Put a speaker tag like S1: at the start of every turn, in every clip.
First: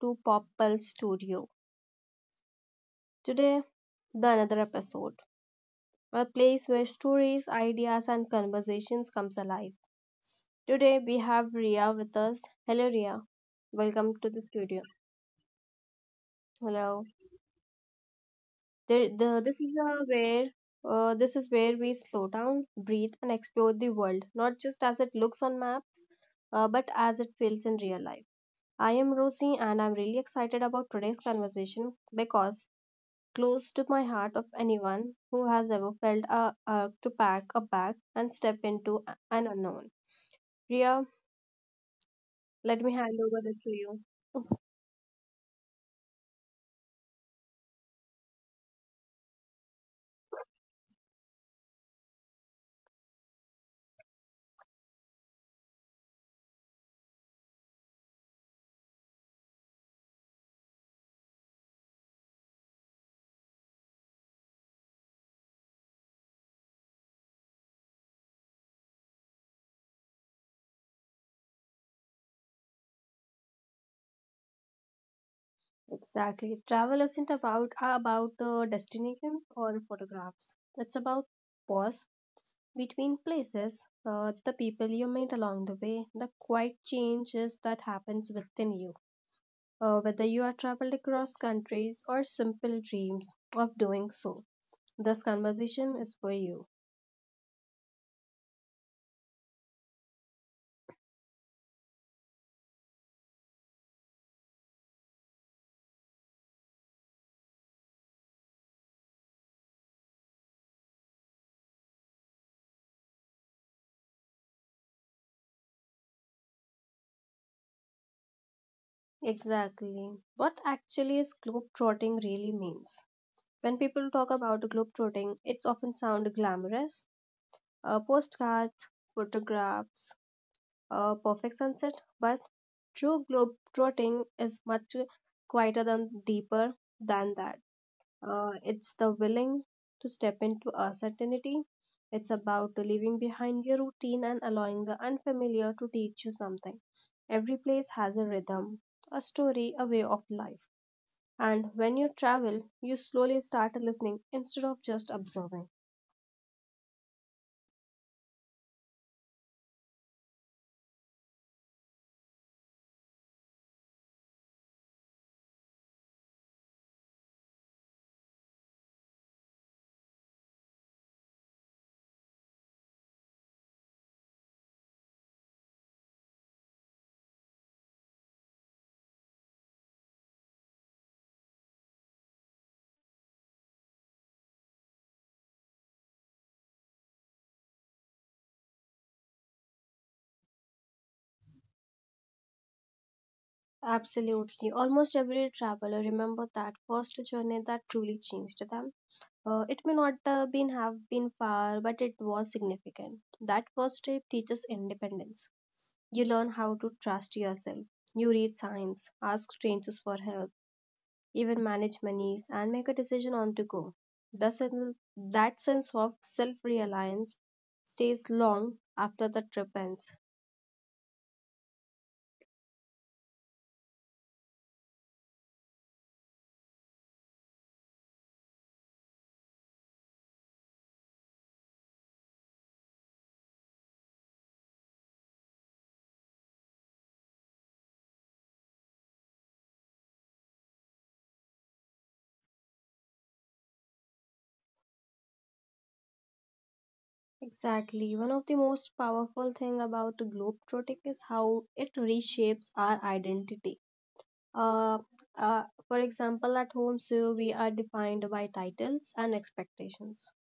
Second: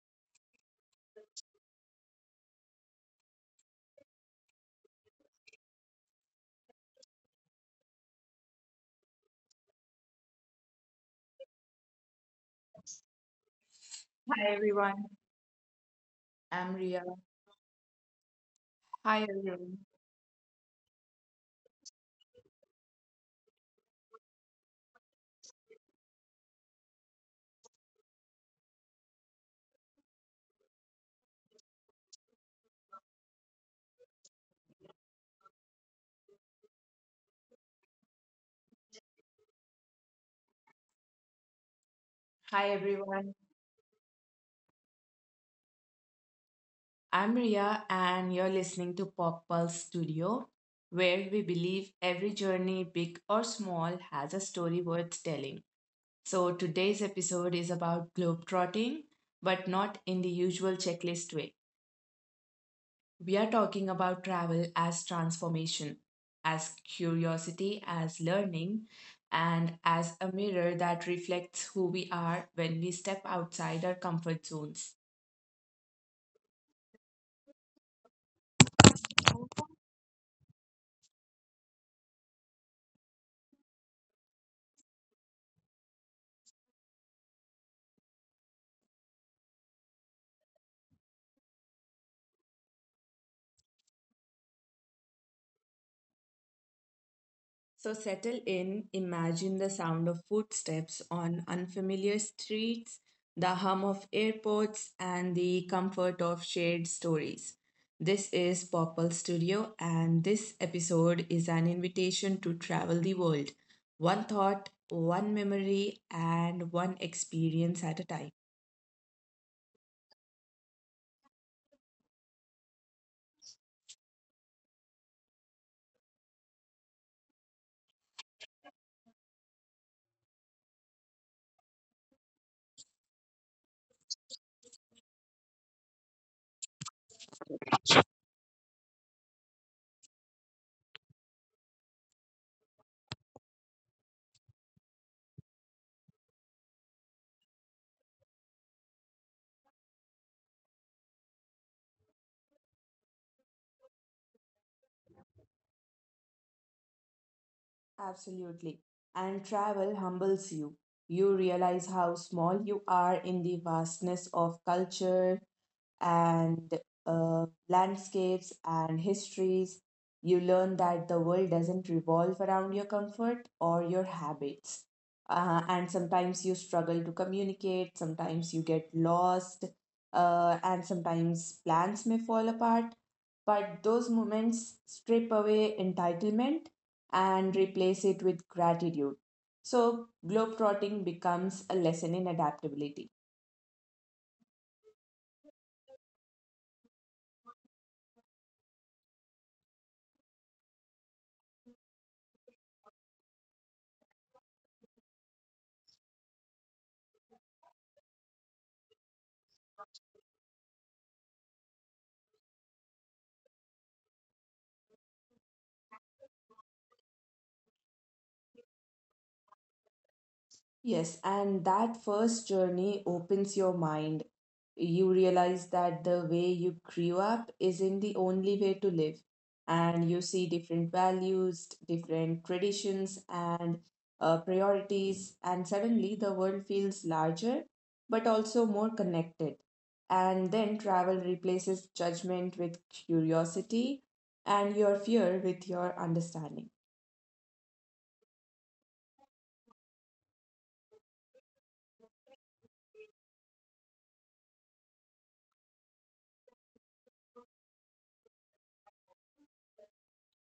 S1: to Pop Pulse Studio. Today, the another episode, a place where stories, ideas, and conversations comes alive. Today we have Ria with us. Hello, Ria. Welcome to the
S2: Hi
S1: studio.
S2: everyone, I'm Ria.
S1: Hello. There,
S2: Hi
S1: the, this is
S2: everyone.
S1: where This is where we slow down, breathe, and explore the world, not just as it looks on maps, but as it feels in real life. I am Rosie, and I'm really excited about today's conversation because close to my heart of anyone who has ever felt a urge to pack a bag and step into an unknown. Ria,
S2: Hi
S1: let me hand
S2: everyone.
S1: over it to you.
S2: I'm Ria and you're listening to Pop Pulse Studio, where we believe every journey, big or small, has a story worth telling. So today's episode is about globetrotting, but not in the usual checklist way. We are talking about travel as transformation, as curiosity, as learning, and as a mirror that reflects who we are when we step outside our comfort zones.
S1: Exactly. Travel isn't about destination or photographs. It's about pause between places, the people you meet along the way, the quiet changes that happens within you. Whether you are traveled across countries or simple dreams of doing so, this conversation is for you.
S2: So settle in, imagine the sound of footsteps on unfamiliar streets, the hum of airports, and the comfort of shared stories. This is Popple Studio, and this episode is an invitation to travel the world, one thought, one memory, and one experience at a time.
S1: Exactly. What actually is globetrotting really means. When people talk about globetrotting, it's often sound glamorous, postcards, photographs, a perfect sunset, but true globetrotting is much quieter than deeper than that. It's the willing to step into uncertainty. It's about leaving behind your routine and allowing the unfamiliar to teach you something. Every place has a rhythm, a story, a way of life, and when you travel, you slowly start listening instead of just observing.
S2: Absolutely. And travel humbles you. You realize how small you are in the vastness of culture, and landscapes and histories. You learn that the world doesn't revolve around your comfort or your habits. And sometimes you struggle to communicate, sometimes you get lost, and sometimes plans may fall apart. But those moments strip away entitlement and replace it with gratitude. So, globetrotting becomes a lesson in adaptability.
S1: Absolutely. Almost every traveler remember that first journey that truly changed them. It may not been have been far, but it was significant. That first trip teaches independence. You learn how to trust yourself. You read signs, ask strangers for help, even manage monies, and make a decision on to go. That sense of self-reliance stays long after the trip ends.
S2: Yes, and that first journey opens your mind. You realize that the way you grew up isn't the only way to live, and you see different values, different traditions, and priorities, and suddenly the world feels larger but also more connected. And then travel replaces judgment with curiosity and your fear with your understanding.
S1: Exactly. One of the most powerful thing about globetrotting is how it reshapes our identity. Uh, for example, at home, so we are defined by titles and expectations.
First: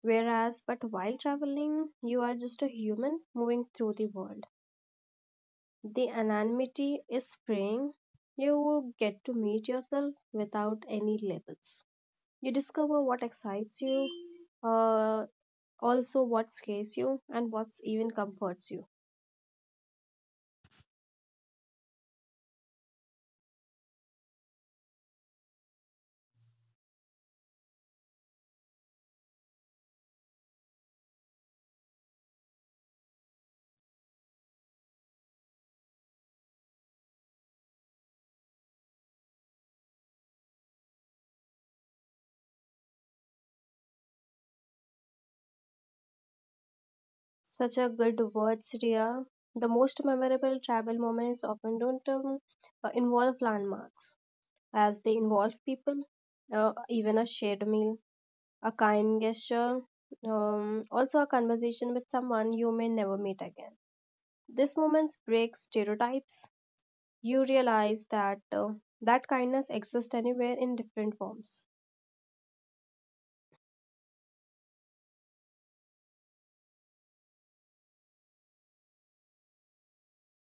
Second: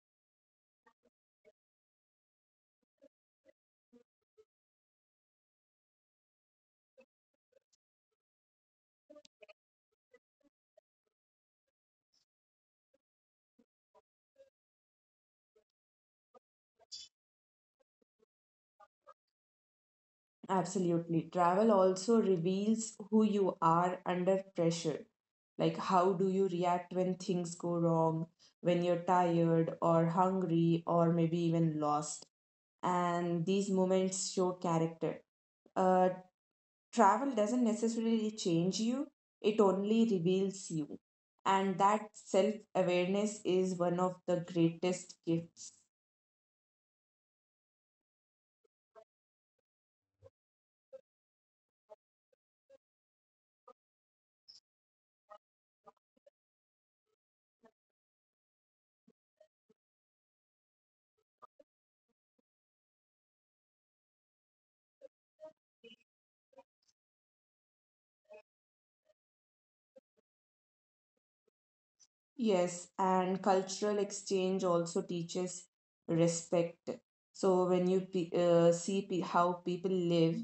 S1: Whereas, but while traveling, you are just a human moving through the world. The anonymity is freeing. You get to meet yourself without any labels. You discover what excites you, uh, also what scares you, and what even comforts you.
S2: Absolutely. Travel also reveals who you are under pressure. Like, how do you react when things go wrong, when you're tired or hungry, or maybe even lost? And these moments show character. Uh, Travel doesn't necessarily change you, it only reveals you. And that self awareness is one of the greatest gifts.
S1: Such a good words, Ria. The most memorable travel moments often don't involve landmarks, as they involve people, even a shared meal, a kind gesture, also a conversation with someone you may never meet again. These moments break stereotypes. You realize that that kindness exists anywhere in different forms.
S2: Yes, and cultural exchange also teaches respect. So when you pe see pe how people live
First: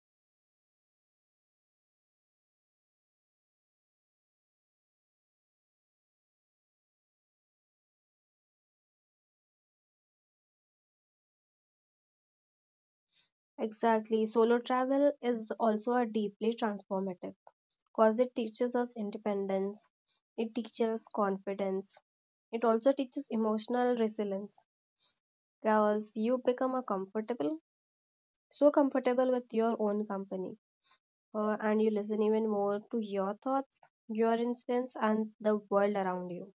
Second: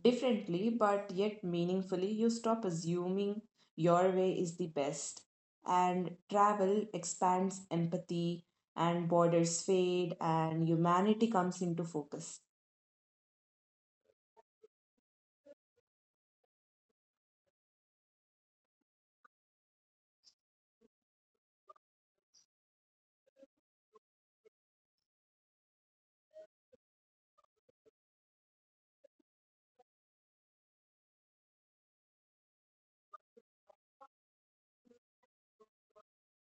S2: differently but yet meaningfully, you stop assuming your way is the best. And travel expands empathy, and borders fade, and humanity comes into focus.
S1: Exactly, solo travel is also a deeply transformative, because it teaches us independence, it teaches confidence, it also teaches emotional resilience because you become so comfortable with your own company, and you listen even more to your thoughts, your instincts, and the world around you.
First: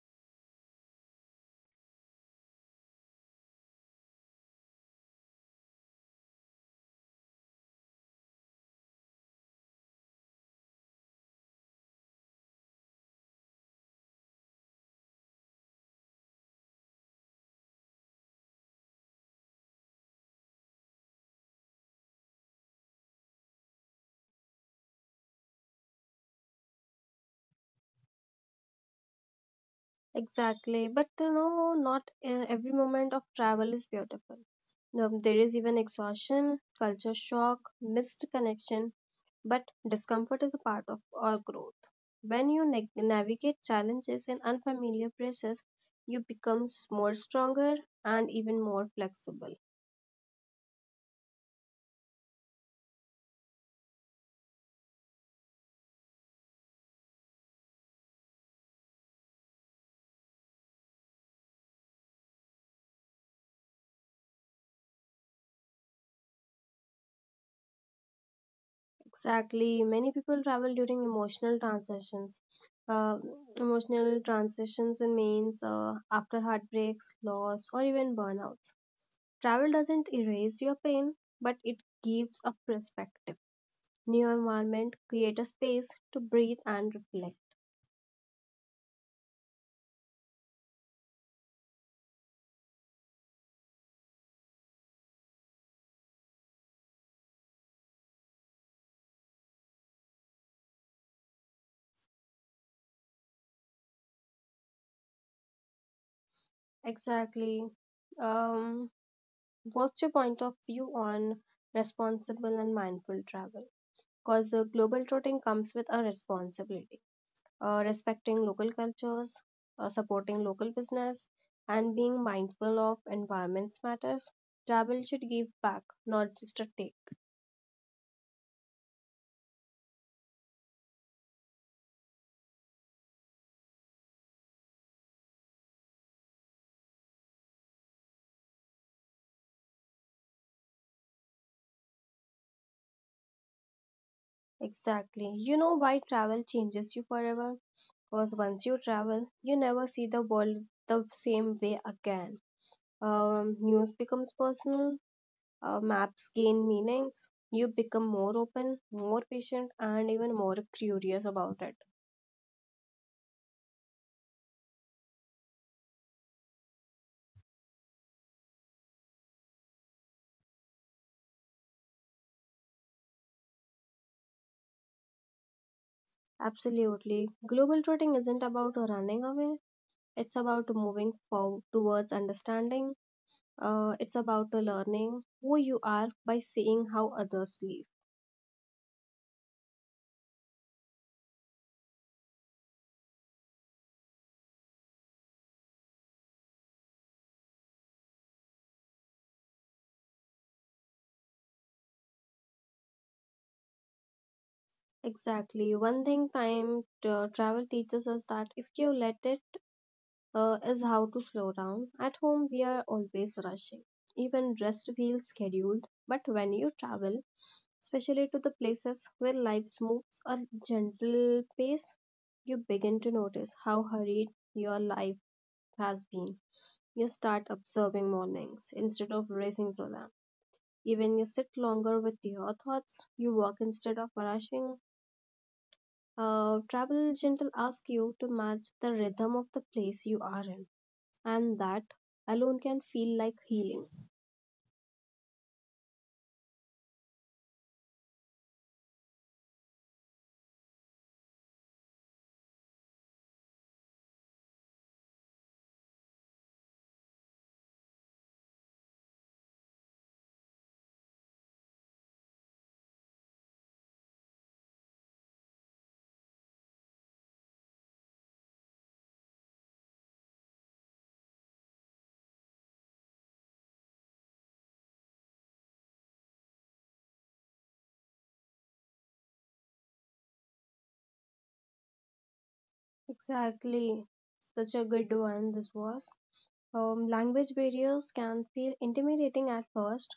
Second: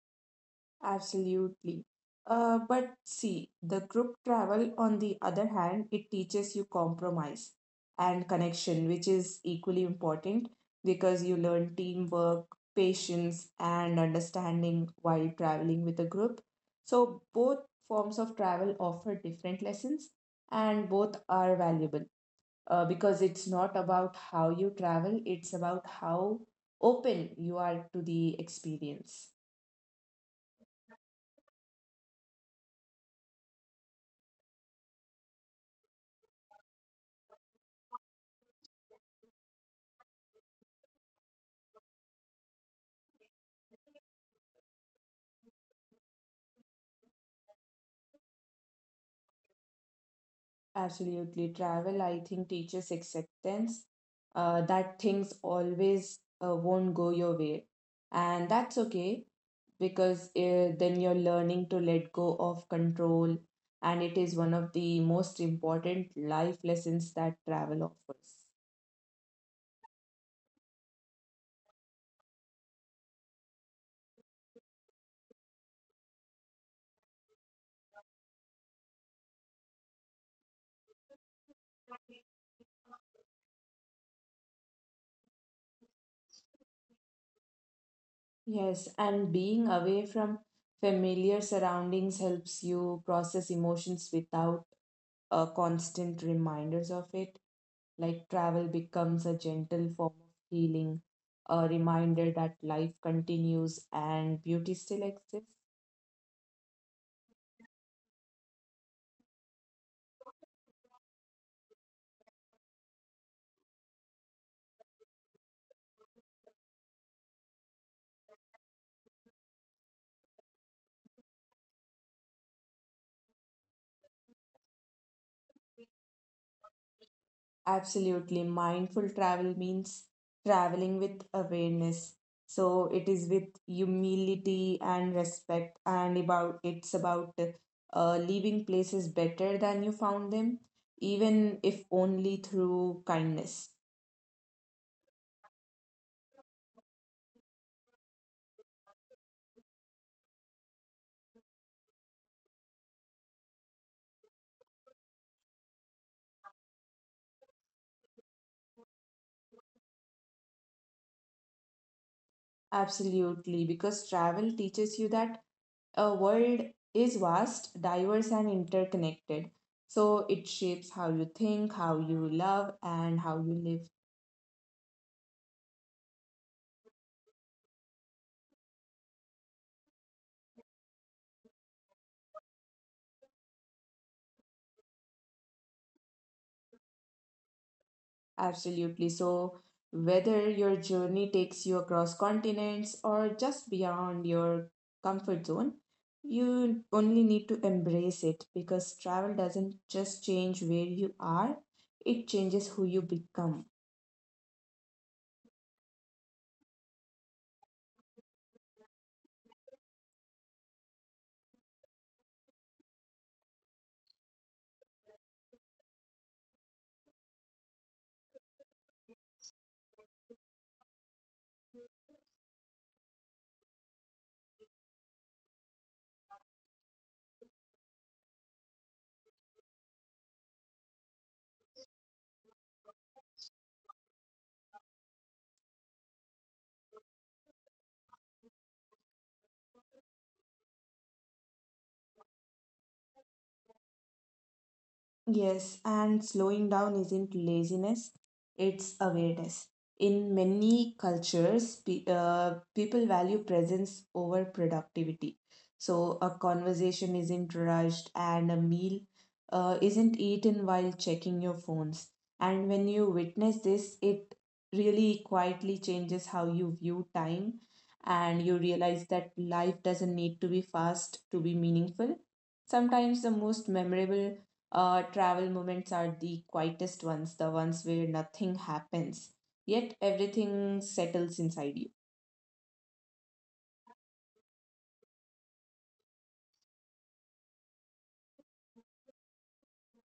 S2: Absolutely. But see, the group travel, on the other hand, it teaches you compromise and connection, which is equally important because you learn teamwork, patience, and understanding while traveling with a group. So, both forms of travel offer different lessons, and both are valuable because it's not about how you travel, it's about how open you are to the experience.
S1: Exactly, but you know, not every moment of travel is beautiful. There is even exhaustion, culture shock, missed connection, but discomfort is a part of our growth. When you neg navigate challenges and unfamiliar places, you become more stronger and even more flexible.
S2: Absolutely. Travel, I think, teaches acceptance that things always won't go your way. And that's okay because then you're learning to let go of control. And it is one of the most important life lessons that travel offers.
S1: Exactly. Many people travel during emotional transitions. Uh, Emotional transitions means after heartbreaks, loss, or even burnouts. Travel doesn't erase your pain, but it gives a perspective. New environment create a space to breathe and reflect.
S2: Yes, and being away from familiar surroundings helps you process emotions without constant reminders of it. Like travel becomes a gentle form of healing, a reminder that life continues and beauty still exists.
S1: Exactly. Um, what's your point of view on responsible and mindful travel? Because global touring comes with a responsibility, respecting local cultures, supporting local business, and being mindful of environments matters. Travel should give back, not just a take.
S2: Absolutely. Mindful travel means traveling with awareness. So it is with humility and respect, and about it's about leaving places better than you found them, even if only through kindness.
S1: Exactly. You know why travel changes you forever? Because once you travel, you never see the world the same way again. News becomes personal, maps gain meanings, you become more open, more patient, and even more curious about it.
S2: Absolutely, because travel teaches you that a world is vast, diverse, and interconnected. So it shapes how you think, how you love, and how you live.
S1: Absolutely. Global trotting isn't about running away, it's about moving forward towards understanding. It's about learning who you are by seeing how others live.
S2: Absolutely. So, whether your journey takes you across continents or just beyond your comfort zone, you only need to embrace it because travel doesn't just change where you are, it changes who you become.
S1: Exactly. One thing time travel teaches us, that if you let it, is how to slow down. At home, we are always rushing. Even rest feels scheduled. But when you travel, especially to the places where life moves a gentle pace, you begin to notice how hurried your life has been. You start observing mornings instead of racing through them. Even you sit longer with your thoughts, you walk instead of rushing. Travel gentle asks you to match the rhythm of the place you are in, and that alone can feel like healing.
S2: Yes, and slowing down isn't laziness, it's awareness. In many cultures, people value presence over productivity. So a conversation isn't rushed, and a meal isn't eaten while checking your phones. And when you witness this, it really quietly changes how you view time, and you realize that life doesn't need to be fast to be meaningful. Sometimes the most memorable travel moments are the quietest ones, the ones where nothing happens, yet everything settles inside you.
S1: Exactly. Such a good one this was. Language barriers can feel intimidating at first.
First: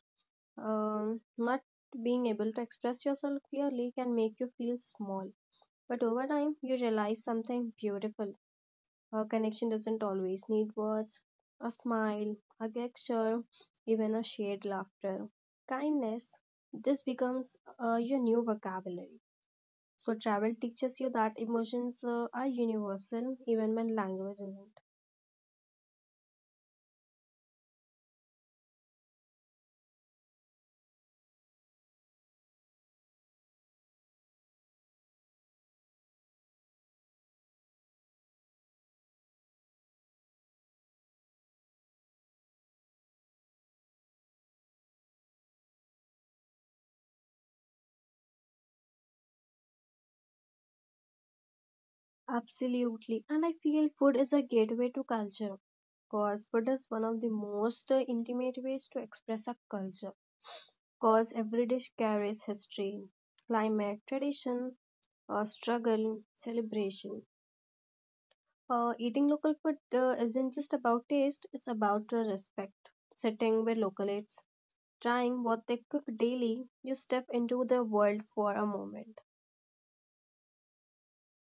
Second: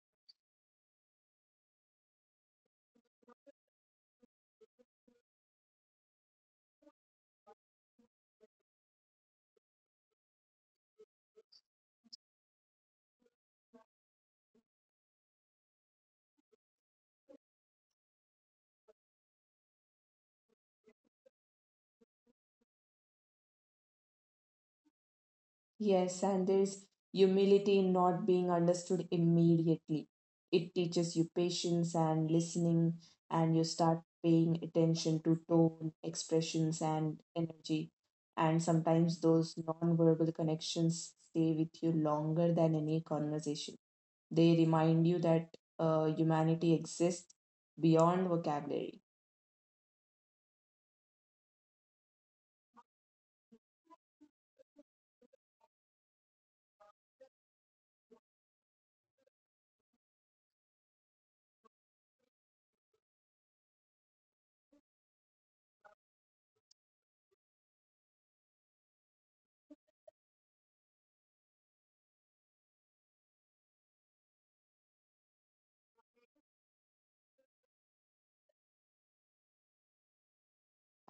S1: Not being able to express yourself clearly can make you feel small. But over time, you realize something beautiful. A connection doesn't always need words. A smile, a gesture, even a shared laughter. Kindness, this becomes your new vocabulary. So travel teaches you that emotions are universal even when language isn't.
S2: Yes, and there's humility in not being understood immediately. It teaches you patience and listening, and you start paying attention to tone, expressions, and energy. And sometimes those non-verbal connections stay with you longer than any conversation. They remind you that humanity exists beyond vocabulary.
S1: Absolutely. And I feel food is a gateway to culture. Cause food is one of the most intimate ways to express a culture. Cause every dish carries history, climate, tradition, struggle, celebration. Eating local food isn't just about taste, it's about respect. Sitting with local, trying what they cook daily, you step into their world for a moment.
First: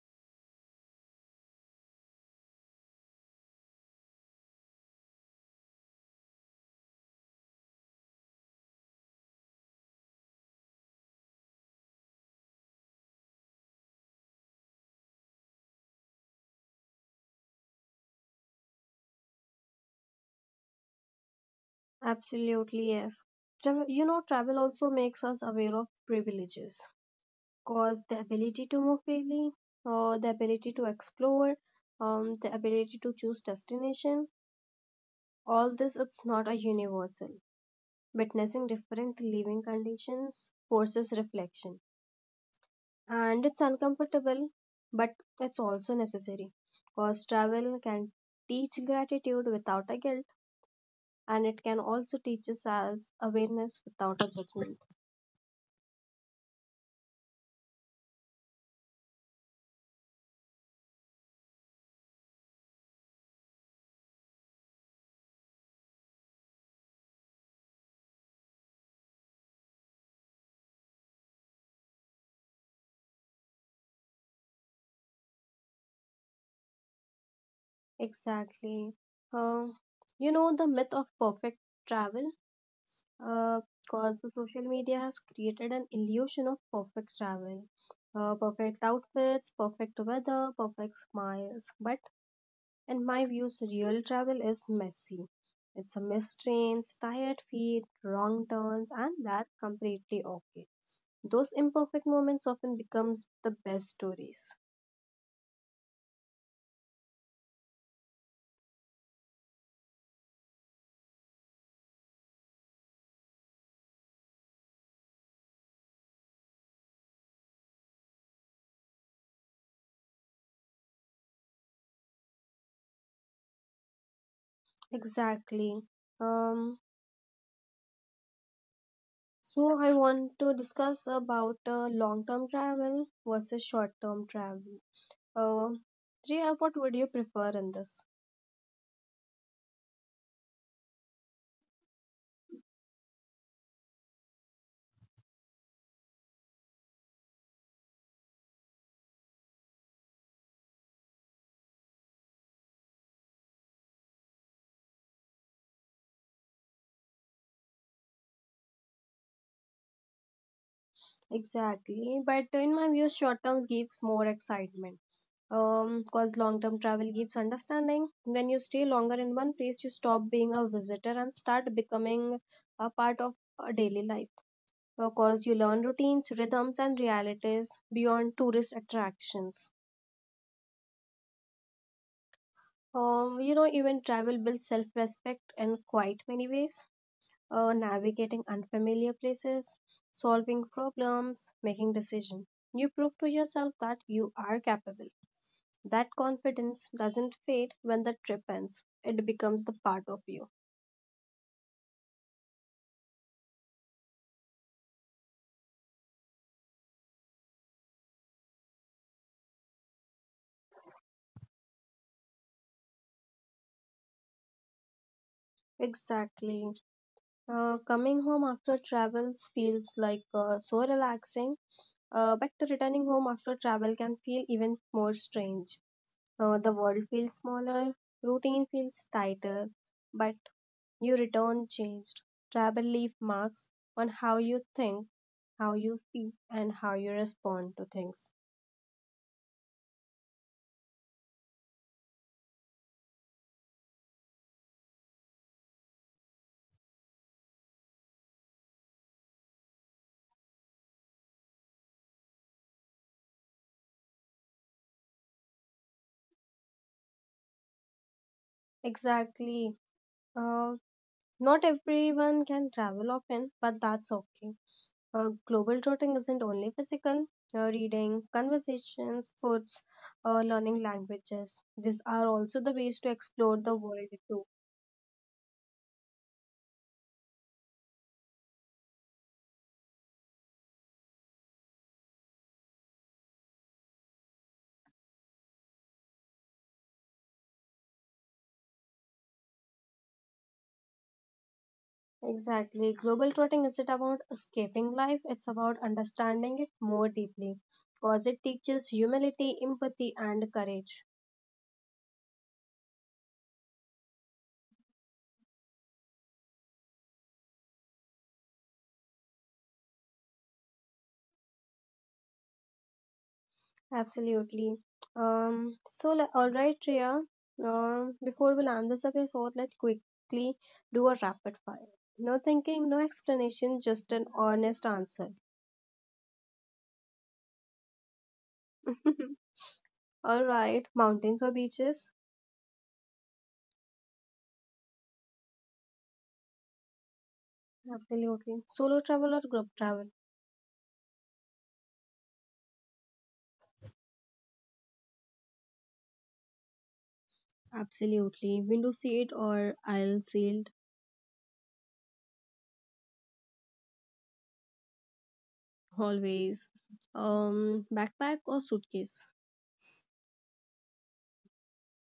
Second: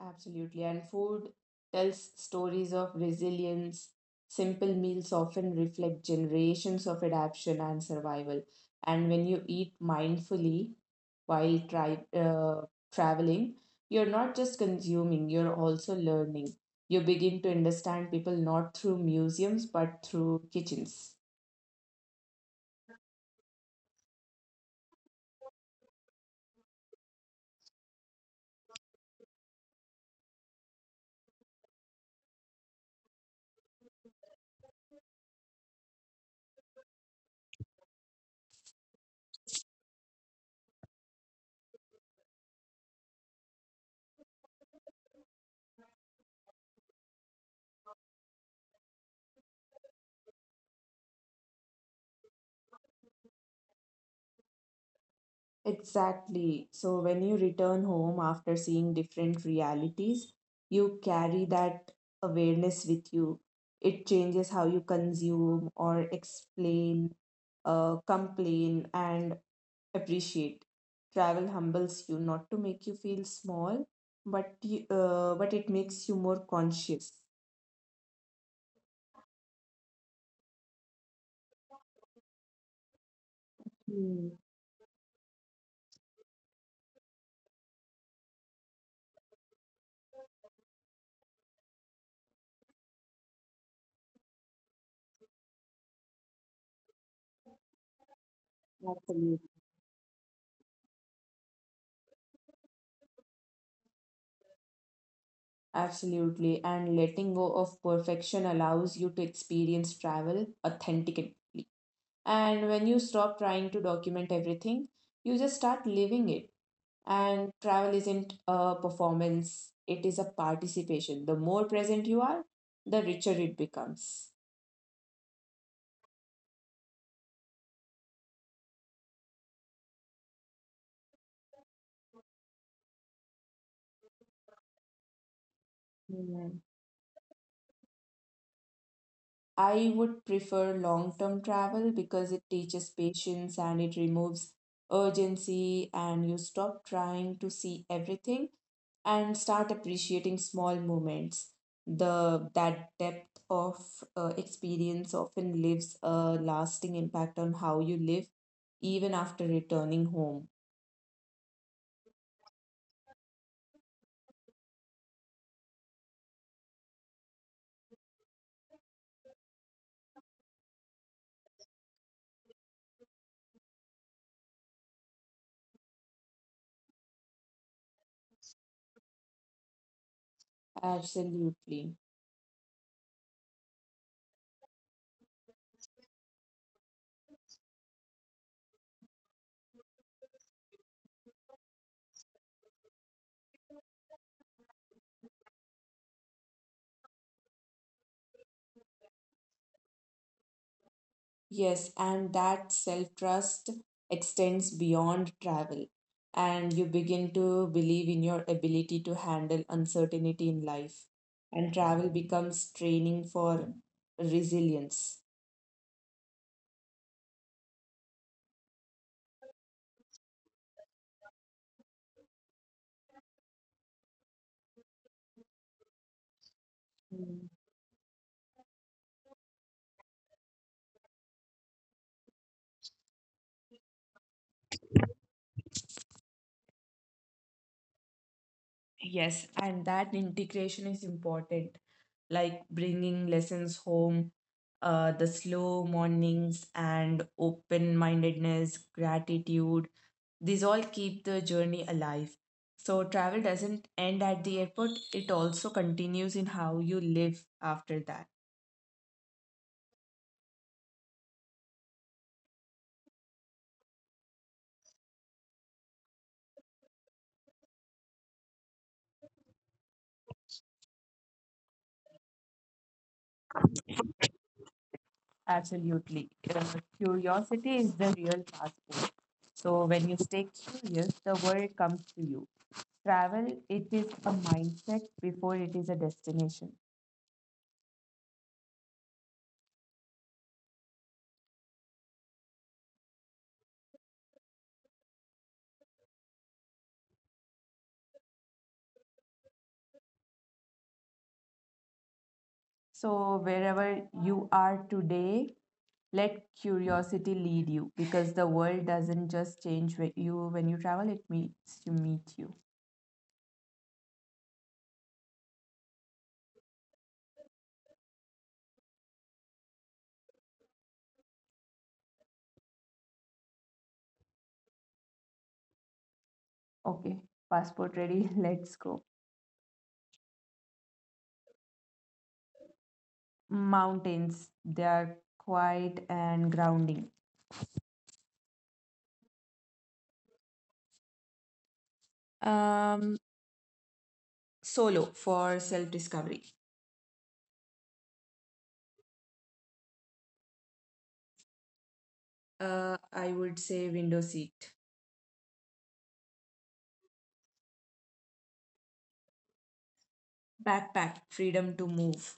S2: Absolutely. And food tells stories of resilience. Simple meals often reflect generations of adaptation and survival. And when you eat mindfully while traveling, you're not just consuming, you're also learning. You begin to understand people not through museums but through kitchens.
S1: Absolutely, yes. Travel, you know, travel also makes us aware of privileges, cause the ability to move freely, or the ability to explore, the ability to choose destination. All this it's not a universal. Witnessing different living conditions forces reflection, and it's uncomfortable, but it's also necessary, cause travel can teach gratitude without a guilt, and it can also teach us as awareness without a judgment.
S2: Exactly. So when you return home after seeing different realities, you carry that awareness with you. It changes how you consume or explain, complain, and appreciate. Travel humbles you, not to make you feel small, but it makes you more conscious.
S1: Exactly. Uh, you know, the myth of perfect travel,
S2: Hmm,
S1: because the social media has created an illusion of perfect travel, perfect outfits, perfect weather, perfect smiles. But in my views, real travel is messy. It's a missed trains, tired feet, wrong turns, and
S2: absolutely.
S1: that's completely okay. Those imperfect moments often becomes the best stories.
S2: Absolutely. And letting go of perfection allows you to experience travel authentically. And when you stop trying to document everything, you just start living it. And travel isn't a performance, it is a participation. The more present you are, the richer it becomes.
S1: Exactly. Um, So I want to discuss about long-term travel versus short-term travel. Uh, Priya, what would you prefer in this?
S2: I would prefer long term travel because it teaches patience and it removes urgency, and you stop trying to see everything and start appreciating small moments. The that depth of experience often leaves a lasting impact on how you live even after returning home.
S1: Exactly, but in my view, short-term gives more excitement. Cause long-term travel gives understanding. When you stay longer in one place, you stop being a visitor and start becoming a part of a daily life. Because you learn routines, rhythms, and realities beyond tourist attractions.
S2: Absolutely.
S1: You know, even travel builds self respect in quite many ways. Navigating unfamiliar places, solving problems, making decisions. You prove to yourself that you are capable. That confidence doesn't fade when the trip ends, it becomes the part of you.
S2: Yes, and that self trust extends beyond travel, and you begin to believe in your ability to handle uncertainty in life. And travel becomes training for resilience.
S1: Exactly. Coming home after travels feels like so relaxing, but returning home after travel can feel even more strange. The world
S2: Mm.
S1: feels smaller, routine feels tighter, but you return changed. Travel leave marks on how you think, how you feel, and how you respond to things.
S2: Yes, and that integration is important, like bringing lessons home, the slow mornings, and open mindedness, gratitude, these all keep the journey alive. So travel doesn't end at the airport, it also continues in how you live after that.
S1: Exactly. Uh, Not everyone can travel often, but that's okay. Global trotting isn't only physical. Reading, conversations, foods, learning languages. These are also the ways to explore the world too.
S2: Absolutely. Curiosity is the real passport. So when you stay curious, the world comes to you. Travel, it is a mindset before it is a destination.
S1: Exactly. Global trotting isn't about escaping life, it's about understanding it more deeply because it teaches humility, empathy, and courage.
S2: So wherever you are today, let curiosity lead you because the world doesn't just change when you travel, it meets to meet you.
S1: Absolutely. All right, Tria. Before we land this episode, let's quickly do a rapid fire. No thinking, no explanation, just an honest answer.
S2: Okay, passport ready, let's go.
S1: All right, mountains or beaches?
S2: Mountains, they are quiet and grounding.
S1: Absolutely. Solo travel or group travel?
S2: Um, Solo for self discovery.
S1: Absolutely. Window seat or aisle seat?
S2: I would say window seat.
S1: Always. Backpack or suitcase?
S2: Backpack, freedom to move.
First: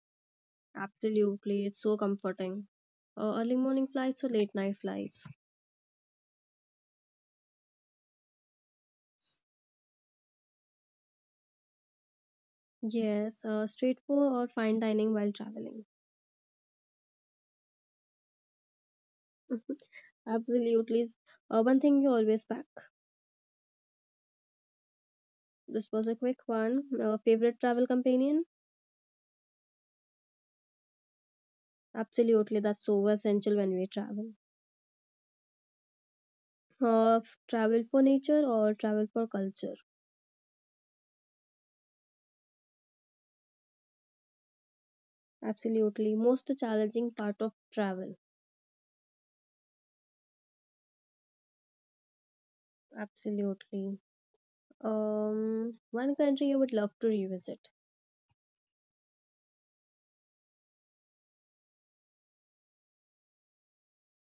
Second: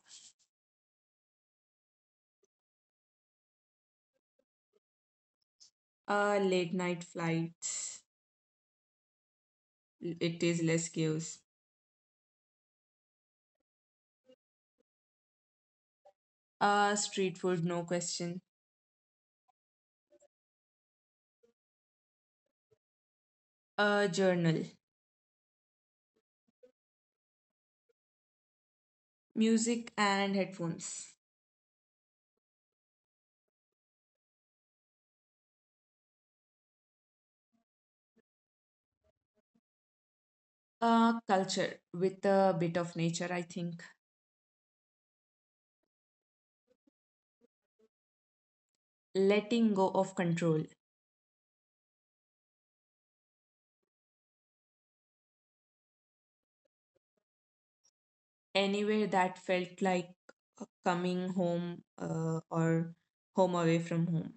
S1: Absolutely, it's so comforting. Early morning flights or late night flights?
S2: Late night flights, it is less chaos.
S1: Yes, street food or fine dining while traveling.
S2: Street food, no question.
S1: Absolutely. One thing you always pack.
S2: A journal,
S1: This was a quick one. Favorite travel companion?
S2: music and headphones.
S1: Absolutely, that's so essential when we travel. Travel for nature or travel for culture?
S2: Culture with a bit of nature, I think.
S1: Absolutely. Most challenging part of travel.
S2: Letting go of control.
S1: Absolutely. One country I would love to revisit.
S2: Anywhere that felt like coming home or home away from home.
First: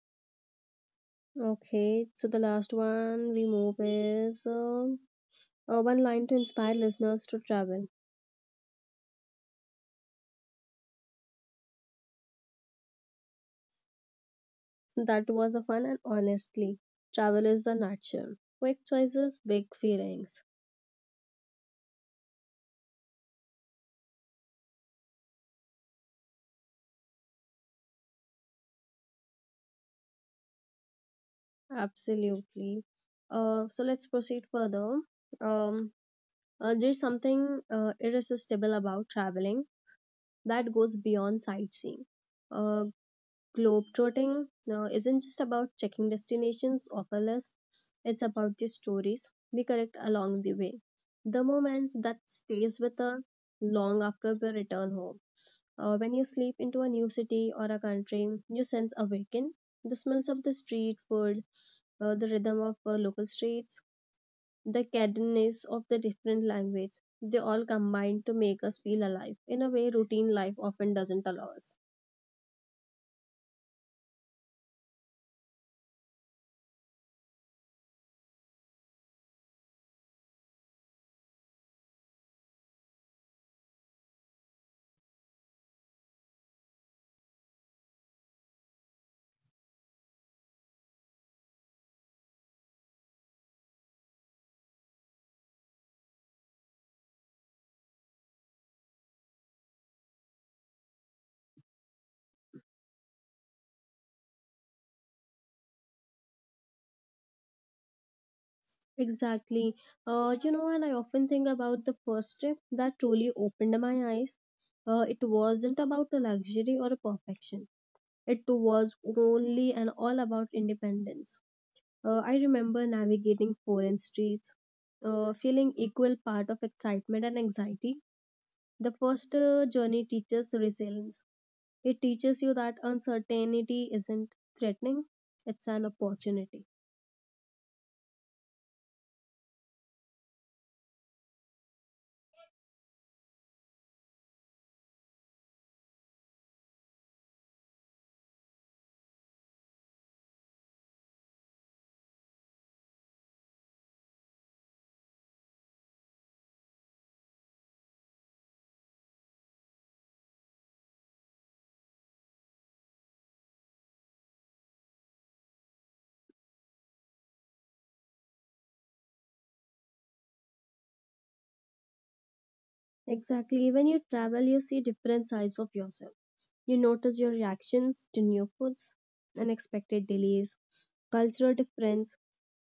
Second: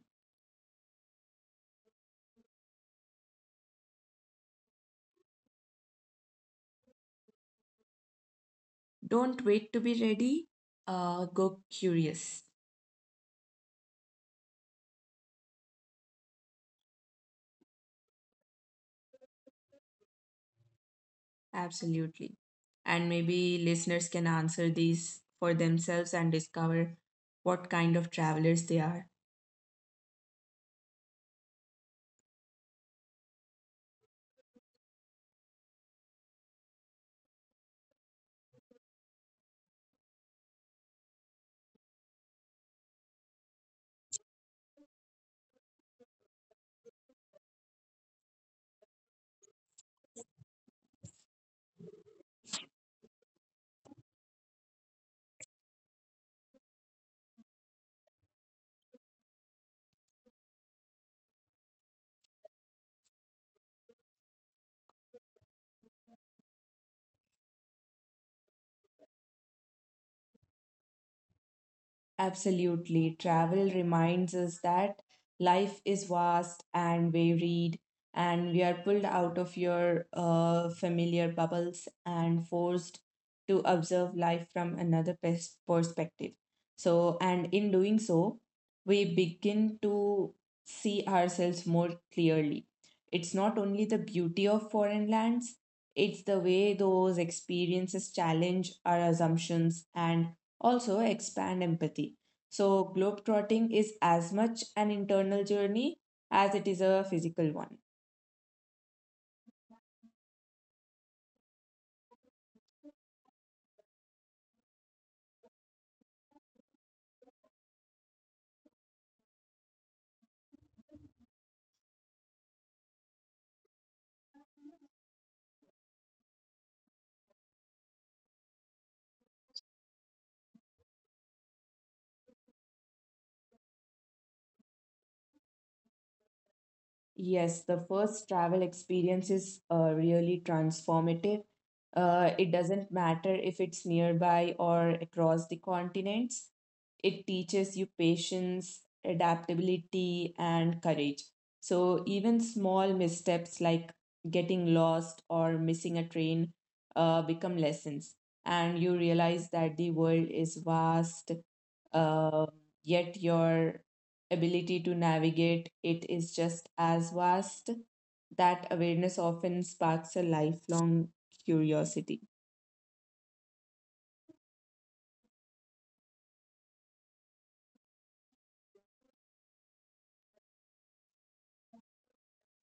S1: Okay, so the last one we move is one line to inspire listeners to travel.
S2: Don't wait to be ready, go curious.
S1: That was a fun, and honestly, travel is the nature. Quick choices, big feelings.
S2: Absolutely. And maybe listeners can answer these for themselves and discover what kind of travelers they are.
S1: Absolutely. So let's proceed further. Um, there's something irresistible about traveling that goes beyond sightseeing. Uh, Globetrotting isn't just about checking destinations off a list, it's about the stories we collect along the way, the moments that stays with us long after we return home. When you sleep into a new city or a country, you sense awaken the smells of the street food, the rhythm of local streets, the cadence of the different language. They all combine to make us feel alive in a way routine life often doesn't allow us.
S2: Absolutely. Travel reminds us that life is vast and varied, and we are pulled out of your familiar bubbles and forced to observe life from another perspective. So, and in doing so, we begin to see ourselves more clearly. It's not only the beauty of foreign lands, it's the way those experiences challenge our assumptions and also expand empathy. So, globetrotting is as much an internal journey as it is a physical one.
S1: Exactly. You know, and I often think about the first trip that truly opened my eyes. It wasn't about a luxury or a perfection. It was only and all about independence. I remember navigating foreign streets, feeling equal part of excitement and anxiety. The first journey teaches resilience. It teaches you that uncertainty isn't threatening, it's an opportunity.
S2: Yes, the first travel experience is really transformative. It doesn't matter if it's nearby or across the continents. It teaches you patience, adaptability, and courage. So, even small missteps like getting lost or missing a train become lessons, and you realize that the world is vast, uh, yet your ability to navigate it is just as vast. That awareness often sparks a lifelong curiosity.
S1: Exactly. When you travel, you see different sides of yourself. You notice your reactions to new foods, unexpected delays, cultural difference.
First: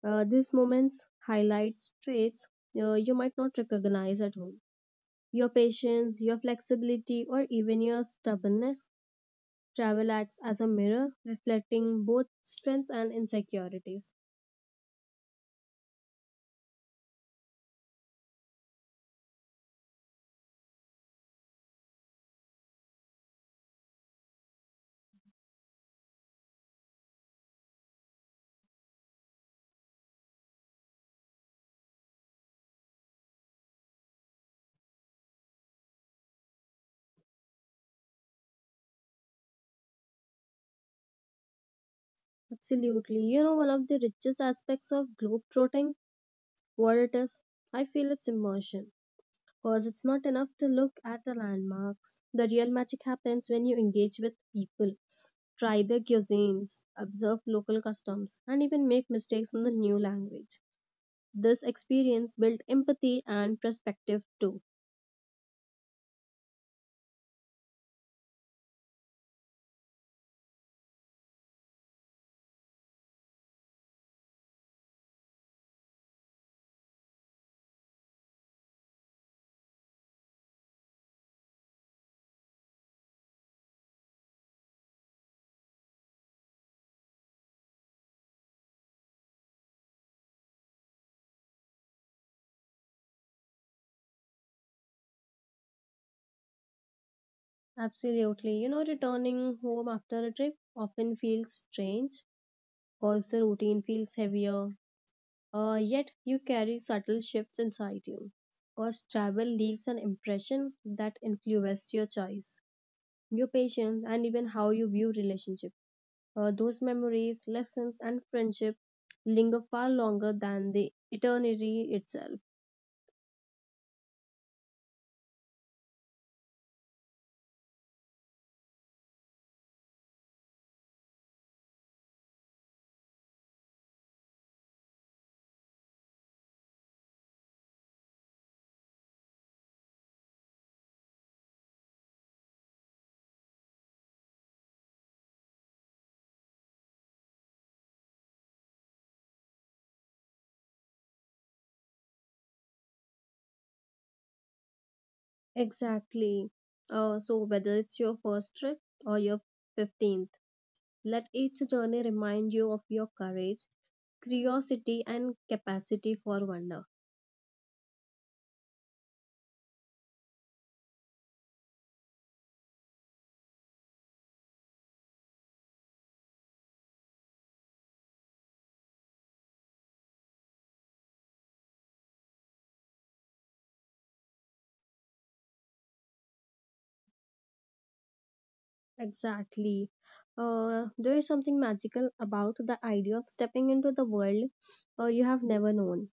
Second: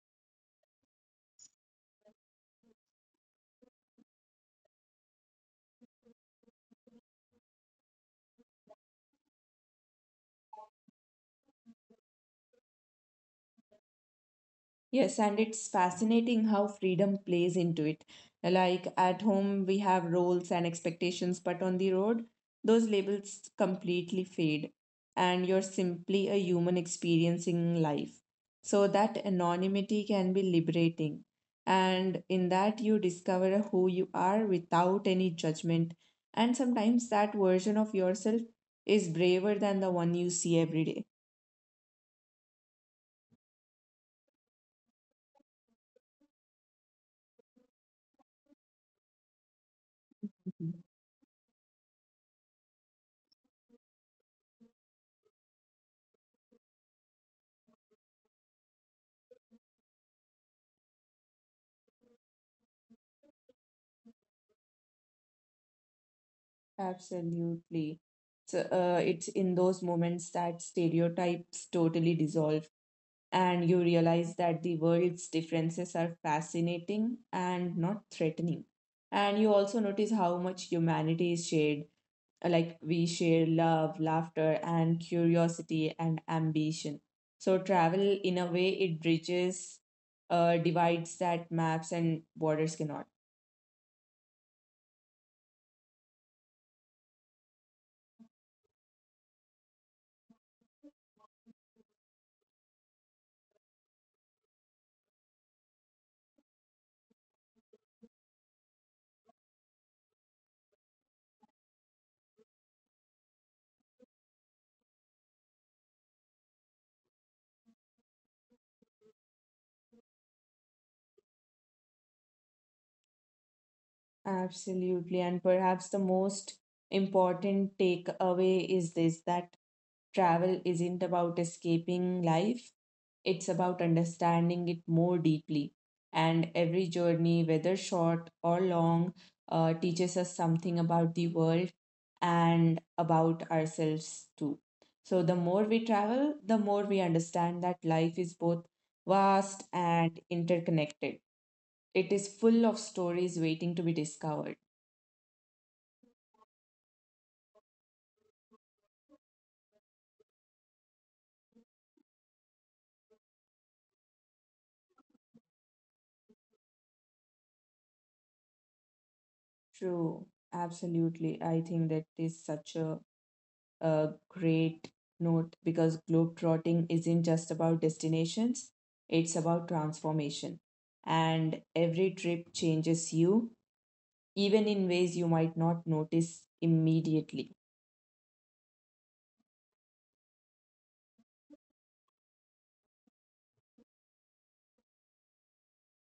S1: These moments highlight traits you might not recognize at home. Your patience, your flexibility, or even your stubbornness, travel acts as a mirror reflecting both strengths and insecurities.
S2: Yes, and it's fascinating how freedom plays into it. Like at home, we have roles and expectations, but on the road, those labels completely fade, and you're simply a human experiencing life. So that anonymity can be liberating. And in that, you discover who you are without any judgment. And sometimes that version of yourself is braver than the one you see every
S1: Absolutely. You know, one of the richest aspects of globetrotting, what it is, I feel it's immersion. Because it's not enough to
S2: day.
S1: look at the landmarks. The real magic happens when you engage with people, try their cuisines, observe local customs, and even make mistakes in the new language. This experience builds empathy and perspective too.
S2: Absolutely. So, it's in those moments that stereotypes totally dissolve, and you realize that the world's differences are fascinating and not threatening. And you also notice how much humanity is shared, like we share love, laughter, and curiosity and ambition. So, travel, in a way, it bridges divides that maps and borders cannot.
S1: Absolutely. You know, returning home after a trip often feels strange because the routine feels heavier, yet you carry subtle shifts inside you. Because travel leaves an impression that influences your choice, your patience, and even how you view relationship. Those memories, lessons, and friendship linger far longer than the eternity itself.
S2: Absolutely. And perhaps the most important takeaway is this, that travel isn't about escaping life, it's about understanding it more deeply. And every journey, whether short or long, teaches us something about the world and about ourselves too. So the more we travel, the more we understand that life is both vast and interconnected. It is full of stories waiting to be discovered.
S1: Exactly. So whether it's your first trip or your 15th, let each journey remind you of your courage, curiosity, and capacity for wonder.
S2: True, absolutely. I think that is such a great note because globetrotting isn't just about destinations, it's about transformation. And every trip changes you, even in ways you might not notice immediately.
S1: Exactly. There is something magical about the idea of stepping into the world you have never known.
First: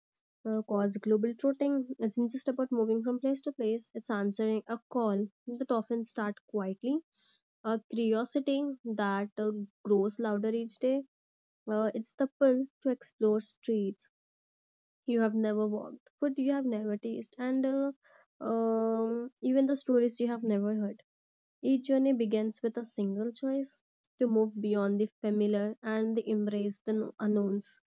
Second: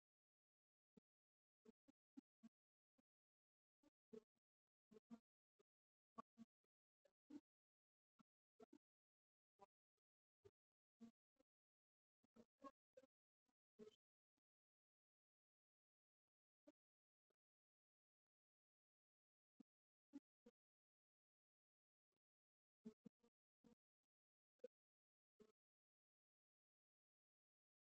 S1: Because global trotting isn't just about moving from place to place, it's answering a call that often starts quietly, a curiosity that grows louder each day. It's the pull to explore streets you have never walked, food you have never tasted, and even the stories you have never heard. Each journey begins with a single choice to move beyond the familiar and the embrace the unknowns.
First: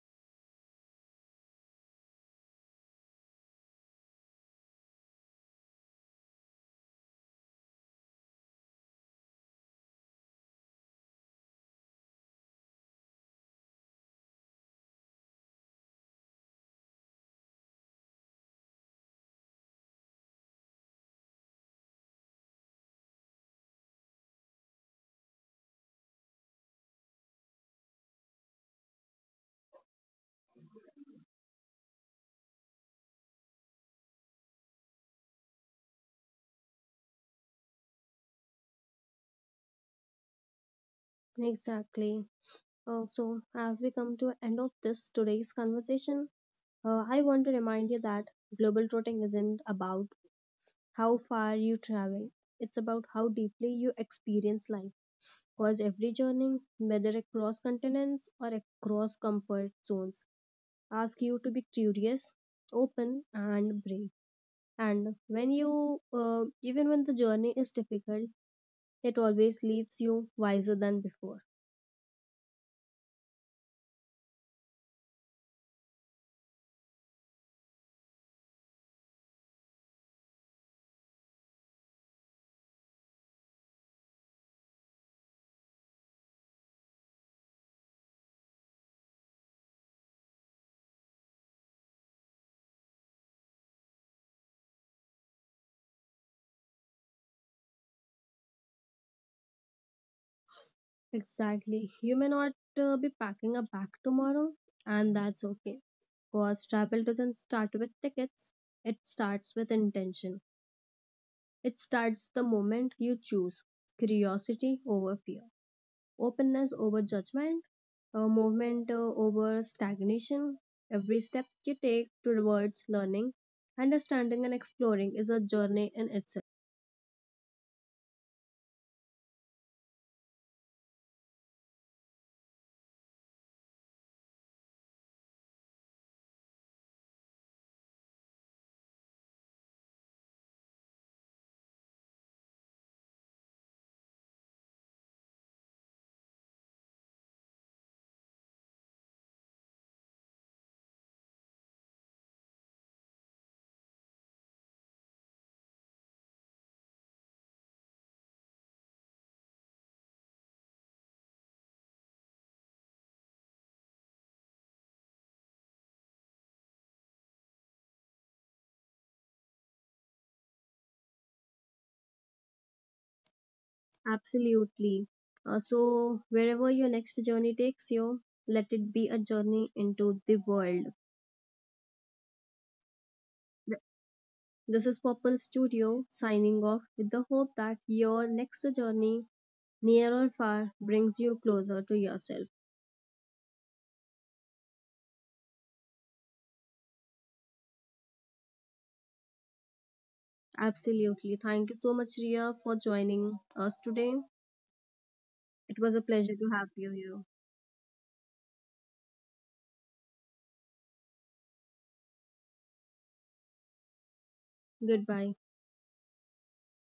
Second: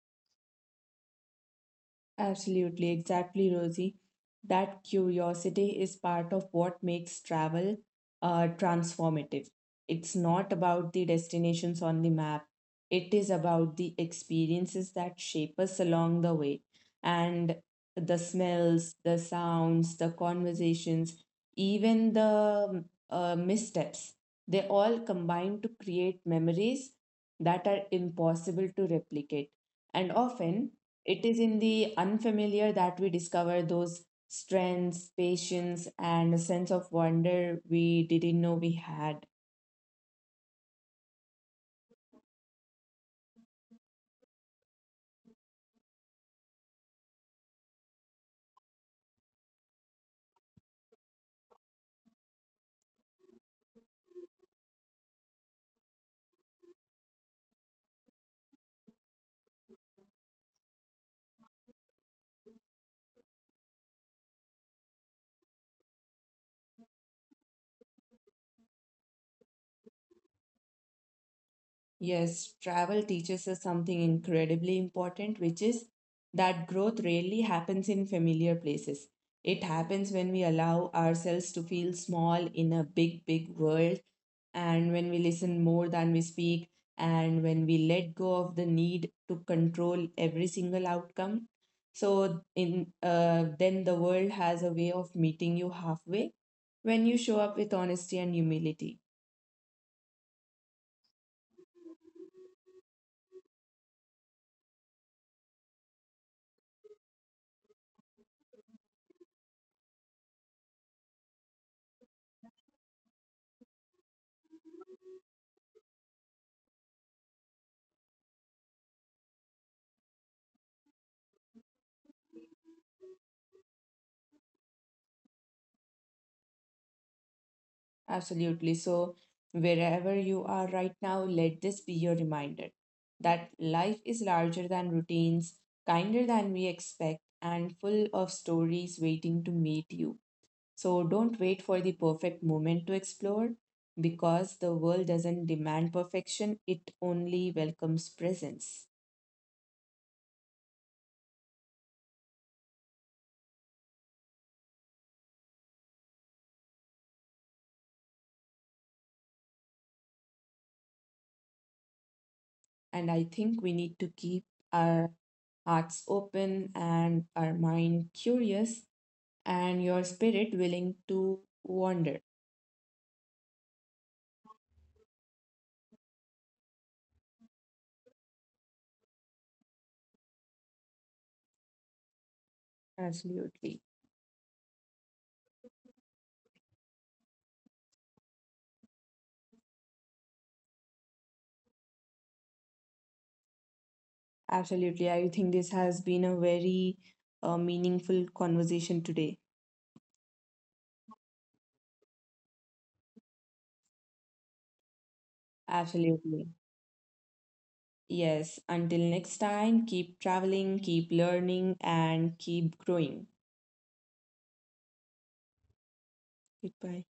S2: Absolutely, exactly, Rosie. That curiosity is part of what makes travel transformative. It's not about the destinations on the map, it is about the experiences that shape us along the way. And the smells, the sounds, the conversations, even the missteps, they all combine to create memories that are impossible to replicate. And often, it is in the unfamiliar that we discover those strengths, patience, and a sense of wonder we didn't know we had.
S1: Exactly. So, as we come to end of this today's conversation, I want to remind you that global trotting isn't about how far you travel; it's about how deeply you experience life. Because every journey, whether across continents or across comfort zones, asks you to be curious, open, and brave. And even when the journey is difficult, it always leaves you wiser than before.
S2: Yes, travel teaches us something incredibly important, which is that growth rarely happens in familiar places. It happens when we allow ourselves to feel small in a big, big world, and when we listen more than we speak, and when we let go of the need to control every single outcome. So, in then the world has a way of meeting you halfway when you show up with honesty and humility.
S1: Exactly. You may not be packing a bag tomorrow, and that's okay. Because travel doesn't start with tickets, it starts with intention. It starts the moment you choose curiosity over fear, openness over judgment, movement over stagnation. Every step you take towards learning, understanding, and exploring is a journey in itself.
S2: Absolutely. So, wherever you are right now, let this be your reminder that life is larger than routines, kinder than we expect, and full of stories waiting to meet you. So, don't wait for the perfect moment to explore because the world doesn't demand perfection, it only welcomes presence. And I think we need to keep our hearts open and our mind curious and your spirit willing to wander.
S1: Absolutely. So, wherever your next journey takes you, let it be a journey into the world.
S2: Absolutely.
S1: Th- This is Purple Studio signing off with the hope that your next journey, near or far, brings you closer to yourself.
S2: Absolutely. I think this has been a very meaningful conversation today.
S1: Absolutely. Thank you so much, Ria, for joining us today. It was a pleasure
S2: Absolutely.
S1: to have you here.
S2: Yes. Until next time, keep traveling, keep learning, and keep growing.
S1: Goodbye.
S2: Goodbye.